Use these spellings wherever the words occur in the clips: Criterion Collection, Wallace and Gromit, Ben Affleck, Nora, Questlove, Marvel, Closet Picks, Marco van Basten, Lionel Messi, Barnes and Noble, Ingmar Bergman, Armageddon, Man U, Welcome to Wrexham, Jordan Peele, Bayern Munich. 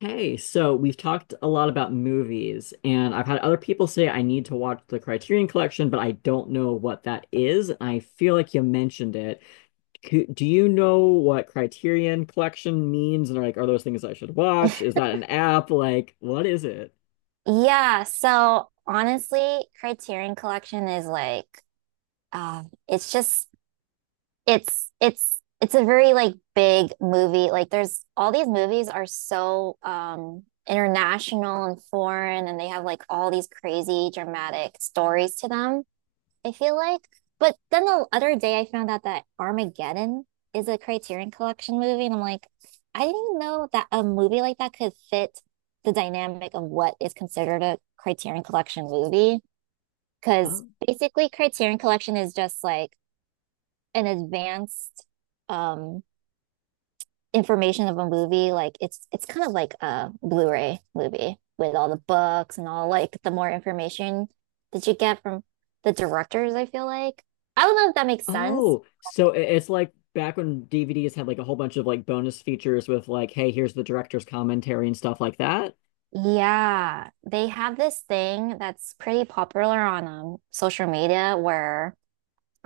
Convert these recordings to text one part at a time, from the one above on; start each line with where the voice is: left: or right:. left: Hey, so we've talked a lot about movies, and I've had other people say I need to watch the Criterion Collection, but I don't know what that is. I feel like you mentioned it. Do you know what Criterion Collection means? And are like, are those things I should watch? Is that an app? Like, what is it?
right: Yeah, so honestly, Criterion Collection is like it's just it's a very like big movie. Like there's all these movies are so international and foreign, and they have like all these crazy dramatic stories to them. I feel like. But then the other day I found out that Armageddon is a Criterion Collection movie, and I'm like, I didn't even know that a movie like that could fit the dynamic of what is considered a Criterion Collection movie. Because
left: Oh,
right: basically, Criterion Collection is just like an advanced um information of a movie, like it's kind of like a Blu-ray movie with all the books and all like the more information that you get from the directors, I feel like. I don't know if that makes sense.
left: it's like back when DVDs had like a whole bunch of like bonus features with like, hey, here's the director's commentary and stuff like that.
right: Yeah, they have this thing that's pretty popular on social media where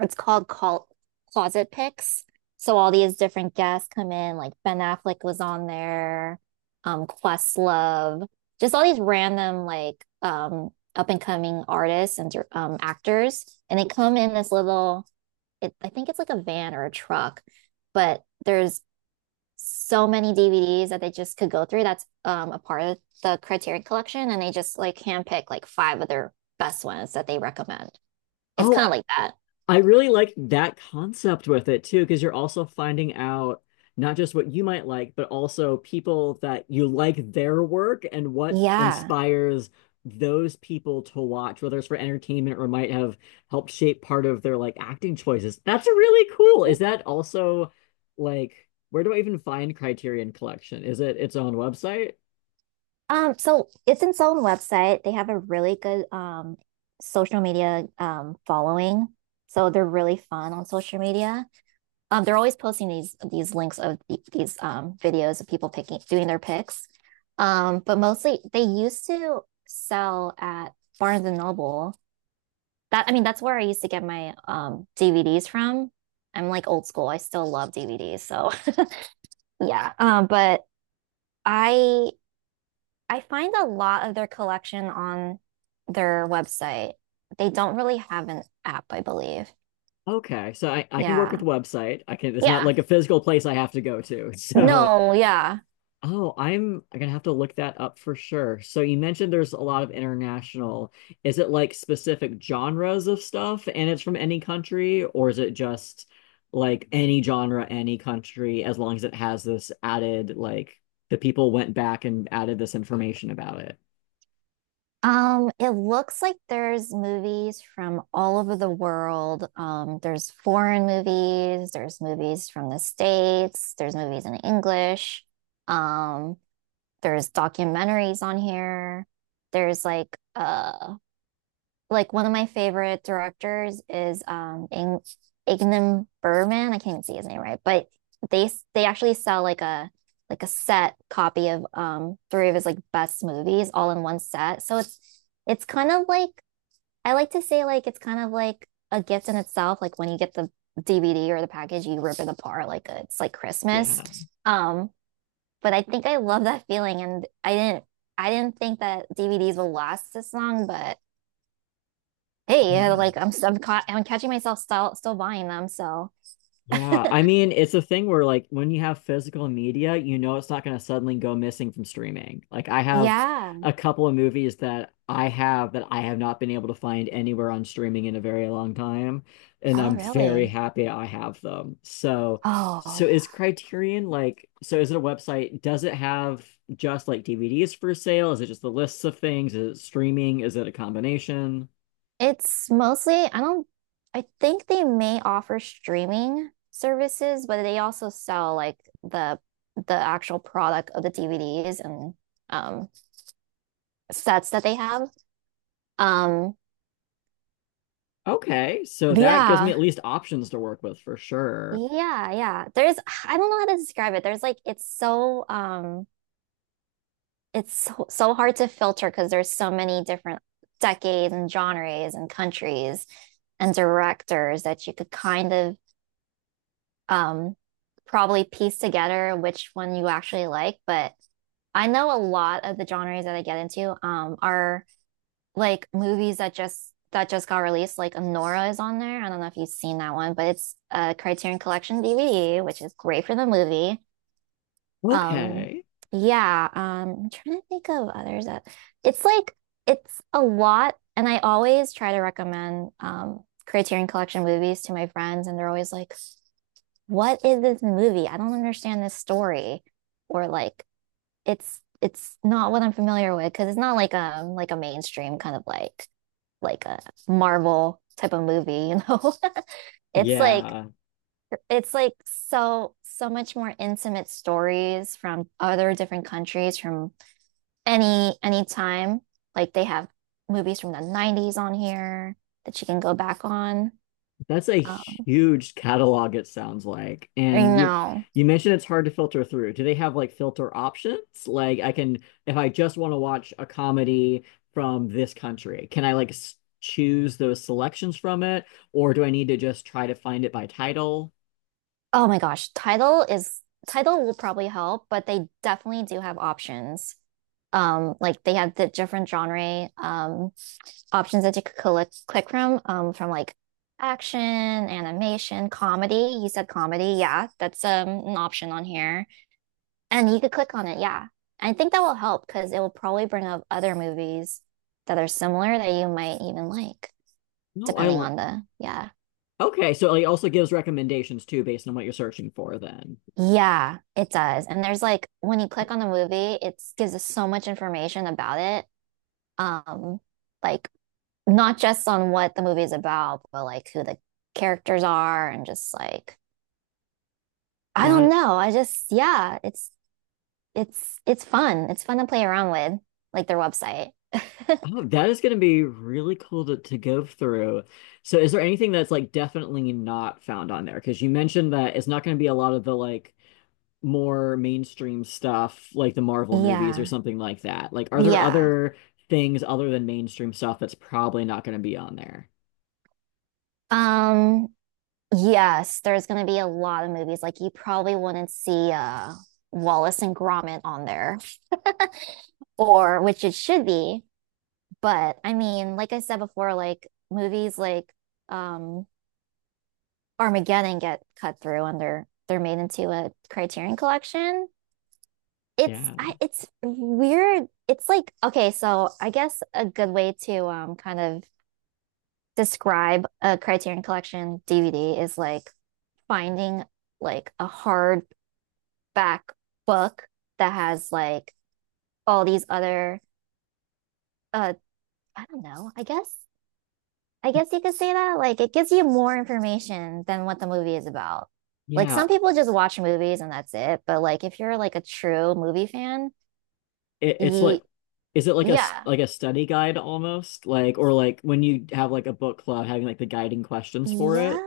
right: it's called Closet Picks. So all these different guests come in, like Ben Affleck was on there, Questlove, just all these random like up and coming artists and actors, and they come in this little. It, I think it's like a van or a truck, but there's so many DVDs that they just could go through. That's a part of the Criterion Collection, and they just like handpick like five of their best ones that they recommend. It's kind
left: Oh,
right: of like that.
left: I really like that concept with it too, because you're also finding out not just what you might like, but also people that you like their work and what
right: Yeah.
left: inspires those people to watch, whether it's for entertainment or might have helped shape part of their like acting choices. That's really cool. Is that also like where do I even find Criterion Collection? Is it its own website?
right: So it's its own website. They have a really good social media following. So they're really fun on social media. They're always posting these links of the, these videos of people picking doing their picks. But mostly they used to sell at Barnes and Noble. That I mean, that's where I used to get my DVDs from. I'm like old school. I still love DVDs. So yeah. But I I find a lot of their collection on their website. They don't really have an app, I believe.
left: Okay, so I can work with
right: Yeah.
left: the website. I can, it's not
right: Yeah.
left: like a physical place I have to go to. So
right: No, yeah.
left: oh, I'm gonna have to look that up for sure. So you mentioned there's a lot of international. Is it like specific genres of stuff and it's from any country, or is it just like any genre, any country, as long as it has this added, like the people went back and added this information about it?
right: It looks like there's movies from all over the world. There's foreign movies, there's movies from the States, there's movies in English. Um, there's documentaries on here. There's like one of my favorite directors is Ingmar Bergman. I can't even see his name right, but they actually sell like a set copy of three of his like best movies all in one set. So it's kind of like I like to say like it's kind of like a gift in itself. Like when you get the DVD or the package, you rip it apart like it's like Christmas.
left: Yeah.
right: Um, but I think I love that feeling, and I didn't think that DVDs will last this long, but hey, yeah,
left: Yeah.
right: like I'm, I I'm caught, I'm catching myself still buying them. So
left: Yeah, I mean, it's a thing where like when you have physical media, you know it's not going to suddenly go missing from streaming. Like I have
right: yeah.
left: a couple of movies that I have not been able to find anywhere on streaming in a very long time, and
right: Oh,
left: I'm very
right: really?
left: happy I have them. So,
right: Oh,
left: so
right: yeah.
left: is Criterion like, so is it a website? Does it have just like DVDs for sale? Is it just the lists of things? Is it streaming? Is it a combination?
right: It's mostly, I don't, I think they may offer streaming services, but they also sell like the actual product of the DVDs and um sets that they have. Um,
left: Okay, so
right: but
left: that gives me
right: yeah,
left: at least options to work with for sure.
right: yeah, yeah. There's, I don't know how to describe it. There's like, it's so it's so hard to filter because there's so many different decades and genres and countries and directors that you could kind of um, probably piece together which one you actually like. But I know a lot of the genres that I get into are like movies that just got released. Like Nora is on there. I don't know if you've seen that one, but it's a Criterion Collection DVD, which is great for the movie. Um,
left: Okay.
right: yeah, I'm trying to think of others that it's like it's a lot, and I always try to recommend Criterion Collection movies to my friends, and they're always like, "What is this movie? I don't understand this story," or like, "It's not what I'm familiar with," because it's not like like a mainstream kind of like a Marvel type of movie, you know? It's like
left: Yeah.
right: it's like so much more intimate stories from other different countries from any time. Like they have movies from the 90s on here that you can go back on.
left: That's a
right: Um,
left: huge catalog, it sounds like.
right: I
left: And you
right: know.
left: you mentioned it's hard to filter through. Do they have like filter options? Like I can, if I just want to watch a comedy from this country, can I like s choose those selections from it, or do I need to just try to find it by title?
right: Oh my gosh, title will probably help, but they definitely do have options. Like they have the different genre options that you could click from like action, animation, comedy. You said comedy, yeah, that's an option on here. And you could click on it, yeah. I think that will help because it will probably bring up other movies that are similar that you might even like,
left: No, I
right: depending
left: lo-
right: on the, yeah.
left: Okay, so it also gives recommendations too based on what you're searching for then.
right: Yeah, it does. And there's like when you click on the movie, it gives us so much information about it. Um, like not just on what the movie is about, but like who the characters are and just like I don't
left: That
right: know. I just yeah, it's fun. It's fun to play around with, like their website.
left: Oh, that is going to be really cool to go through. So, is there anything that's like definitely not found on there? Because you mentioned that it's not going to be a lot of the like more mainstream stuff, like the Marvel movies or
right: Yeah.
left: something like that. Like, are there
right: Yeah.
left: other things other than mainstream stuff that's probably not going to be on there?
right: Um, yes, there's going to be a lot of movies. Like you probably wouldn't see Wallace and Gromit on there, or which it should be. But I mean, like I said before, like movies like um Armageddon get cut through, and they're made into a Criterion collection. It's
left: Yeah.
right: I it's weird. It's like okay, so I guess a good way to kind of describe a Criterion collection DVD is like finding like a hard back book that has like all these other uh I don't know. I guess you could say that like it gives you more information than what the movie is about. Like
left: Yeah.
right: some people just watch movies and that's it, but like if you're like a true movie fan,
left: It, it's like,
right: you
left: is it like a
right: yeah,
left: like a study guide almost? Like, or like when you have like a book club having like the guiding questions for
right: yeah,
left: it?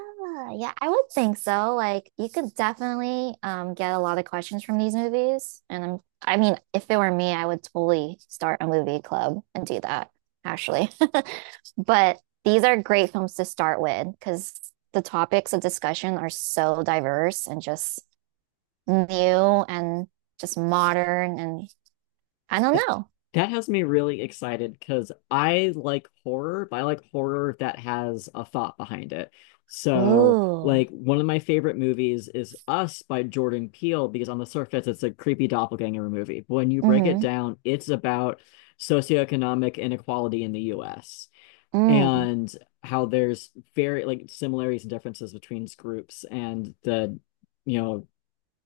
right: yeah, I would think so. Like you could definitely get a lot of questions from these movies. And I mean, if it were me, I would totally start a movie club and do that, actually. But these are great films to start with because the topics of discussion are so diverse and just new and just modern and I don't
left: That
right: know.
left: that has me really excited because I like horror, but I like horror that has a thought behind it. So,
right: Ooh.
left: like one of my favorite movies is Us by Jordan Peele because on the surface it's a creepy doppelganger movie. But when you break it
right: Mm-hmm.
left: down, it's about socioeconomic inequality in the US,
right: Mm.
left: and how there's very like similarities and differences between groups and the you know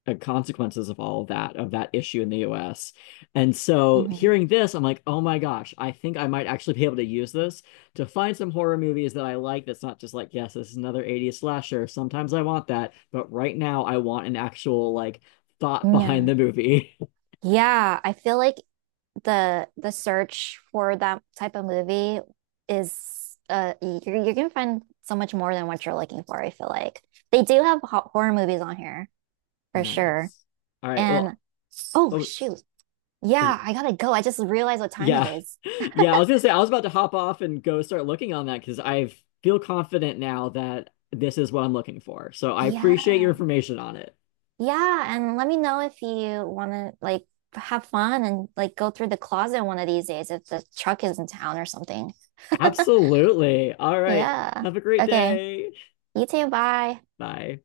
left: consequences of all of that issue in the US. And so
right: Mm-hmm.
left: hearing this, I'm like, oh my gosh, I think I might actually be able to use this to find some horror movies that I like. That's not just like, yes, this is another 80s slasher. Sometimes I want that, but right now I want an actual like thought behind
right: Yeah.
left: the movie.
right: Yeah, I feel like the search for that type of movie is you can find so much more than what you're looking for, I feel like. They do have horror movies on here for sure.
left: Nice. All right.
right: And
left: Well,
right: oh
left: oh
right: shoot. Yeah, I gotta go. I just realized what time it
left: yeah.
right: is.
left: Yeah, I was gonna say I was about to hop off and go start looking on that because I feel confident now that this is what I'm looking for. So I appreciate your
right: Yeah.
left: information on it.
right: Yeah, and let me know if you wanna like have fun and like go through the closet one of these days if the truck is in town or something.
left: Absolutely. All right.
right: Yeah.
left: Have a great
right: Okay.
left: day.
right: You too. Bye.
left: Bye.